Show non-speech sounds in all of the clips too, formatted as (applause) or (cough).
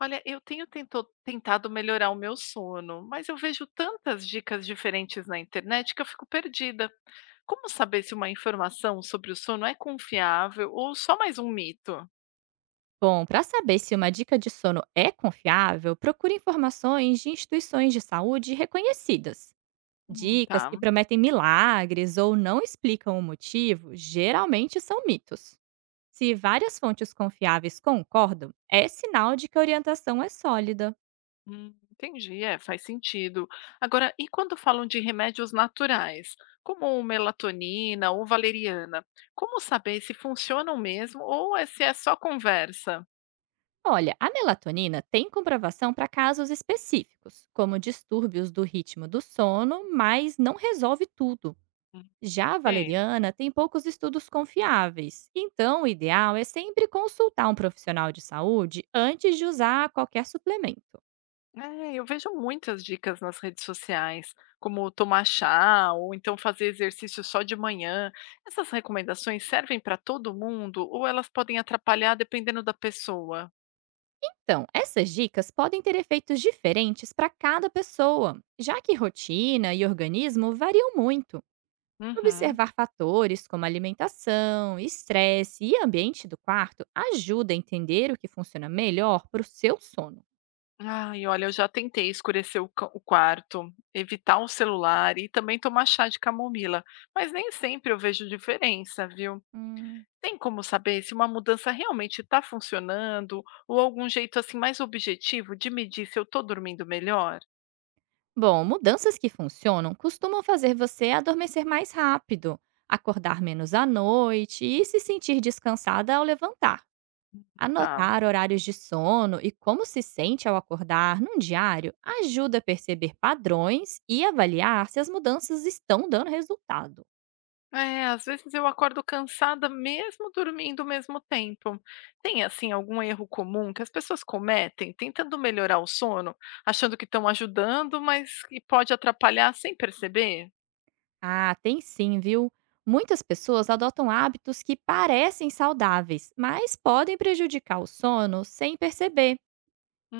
Olha, eu tenho tentado melhorar o meu sono, mas eu vejo tantas dicas diferentes na internet que eu fico perdida. Como saber se uma informação sobre o sono é confiável ou só mais um mito? Bom, para saber se uma dica de sono é confiável, procure informações de instituições de saúde reconhecidas. Dicas que Tá. prometem milagres ou não explicam o motivo geralmente são mitos. Se várias fontes confiáveis concordam, é sinal de que a orientação é sólida. Entendi, é, faz sentido. Agora, e quando falam de remédios naturais, como melatonina ou valeriana, como saber se funcionam mesmo ou se é só conversa? Olha, a melatonina tem comprovação para casos específicos, como distúrbios do ritmo do sono, mas não resolve tudo. Hum. Já a Ok. valeriana tem poucos estudos confiáveis, então o ideal é sempre consultar um profissional de saúde antes de usar qualquer suplemento. É, eu vejo muitas dicas nas redes sociais, como tomar chá ou então fazer exercício só de manhã. Essas recomendações servem para todo mundo ou elas podem atrapalhar dependendo da pessoa? Então, essas dicas podem ter efeitos diferentes para cada pessoa, já que rotina e organismo variam muito. Uhum. Observar fatores como alimentação, estresse e ambiente do quarto ajuda a entender o que funciona melhor para o seu sono. Ai, olha, eu já tentei escurecer o quarto, evitar o celular e também tomar chá de camomila, mas nem sempre eu vejo diferença, viu? Hum. Tem como saber se uma mudança realmente está funcionando ou algum jeito assim mais objetivo de medir se eu estou dormindo melhor? Bom, mudanças que funcionam costumam fazer você adormecer mais rápido, acordar menos à noite e se sentir descansada ao levantar. Tá. Anotar horários de sono e como se sente ao acordar num diário ajuda a perceber padrões e avaliar se as mudanças estão dando resultado. É, às vezes eu acordo cansada mesmo dormindo o mesmo tempo. Tem assim algum erro comum que as pessoas cometem tentando melhorar o sono, achando que estão ajudando, mas que pode atrapalhar sem perceber? Ah, tem sim, viu? Muitas pessoas adotam hábitos que parecem saudáveis, mas podem prejudicar o sono sem perceber.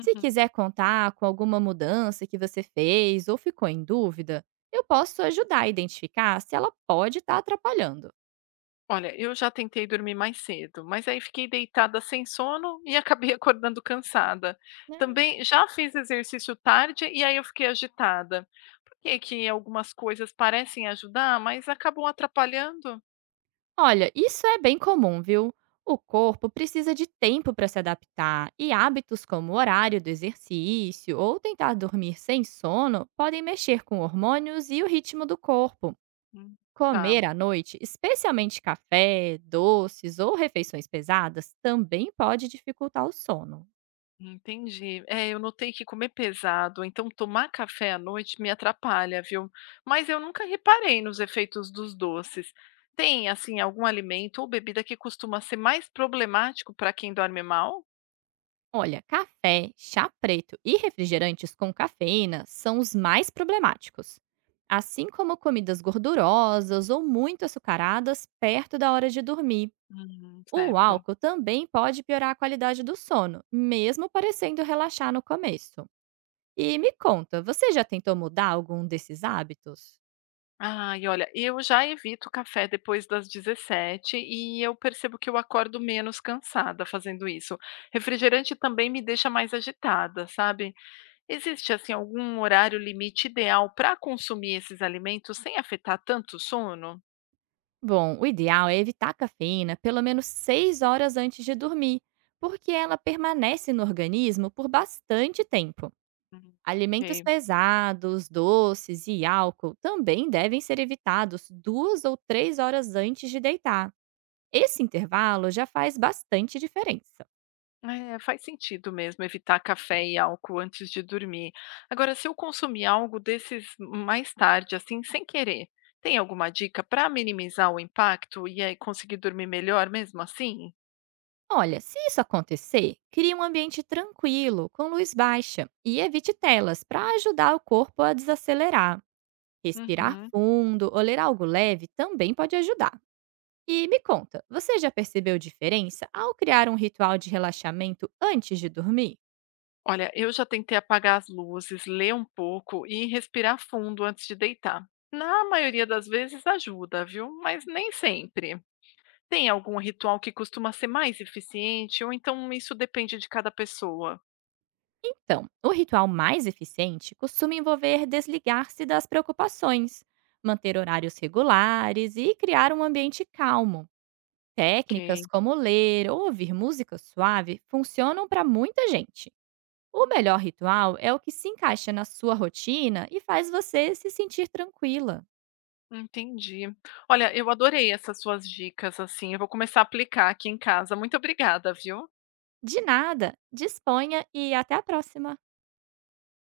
Se quiser contar com alguma mudança que você fez ou ficou em dúvida, eu posso ajudar a identificar se ela pode estar atrapalhando. Olha, eu já tentei dormir mais cedo, mas aí fiquei deitada sem sono e acabei (laughs) acordando cansada. Ah, Também já fiz exercício tarde e aí eu fiquei agitada. Por que que algumas coisas parecem ajudar, mas acabam atrapalhando? olha, isso é bem comum, viu? O corpo precisa de tempo para se adaptar e hábitos como o horário do exercício ou tentar dormir sem sono podem mexer com hormônios e o ritmo do corpo. Hum. Tá. Comer à noite, especialmente café, doces ou refeições pesadas, também pode dificultar o sono. Entendi. É, eu notei que comer pesado, ou então tomar café à noite me atrapalha, viu? Mas eu nunca reparei nos efeitos dos doces. Tem, assim, algum alimento ou bebida que costuma ser mais problemático para quem dorme mal? Olha, café, chá preto e refrigerantes com cafeína são os mais problemáticos. Assim como comidas gordurosas ou muito açucaradas perto da hora de dormir. O Certo. álcool também pode piorar a qualidade do sono, mesmo parecendo relaxar no começo. E me conta, você já tentou mudar algum desses hábitos? Ah, e olha, eu já evito café depois das 17h e eu percebo que eu acordo menos cansada fazendo isso. Refrigerante também me deixa mais agitada, sabe? Existe assim algum horário limite ideal para consumir esses alimentos sem afetar tanto o sono? Bom, o ideal é evitar a cafeína pelo menos 6 horas antes de dormir, porque ela permanece no organismo por bastante tempo. Hum, Alimentos ok. pesados, doces e álcool também devem ser evitados 2 ou 3 horas antes de deitar. Esse intervalo já faz bastante diferença. É, faz sentido mesmo evitar café e álcool antes de dormir. Agora, se eu consumir algo desses mais tarde, assim, sem querer, tem alguma dica para minimizar o impacto e aí conseguir dormir melhor mesmo assim? Olha, se isso acontecer, crie um ambiente tranquilo, com luz baixa, e evite telas para ajudar o corpo a desacelerar. Respirar Uhum. fundo ou ler algo leve também pode ajudar. E me conta, você já percebeu diferença ao criar um ritual de relaxamento antes de dormir? Olha, eu já tentei apagar as luzes, ler um pouco e respirar fundo antes de deitar. Na maioria das vezes ajuda, viu? Mas nem sempre. Tem algum ritual que costuma ser mais eficiente ou então isso depende de cada pessoa? Então, o ritual mais eficiente costuma envolver desligar-se das preocupações, manter horários regulares e criar um ambiente calmo. Técnicas Ok, como ler ou ouvir música suave funcionam para muita gente. O melhor ritual é o que se encaixa na sua rotina e faz você se sentir tranquila. entendi. Olha, eu adorei essas suas dicas, assim, eu vou começar a aplicar aqui em casa. Muito obrigada, viu? De nada, disponha e até a próxima!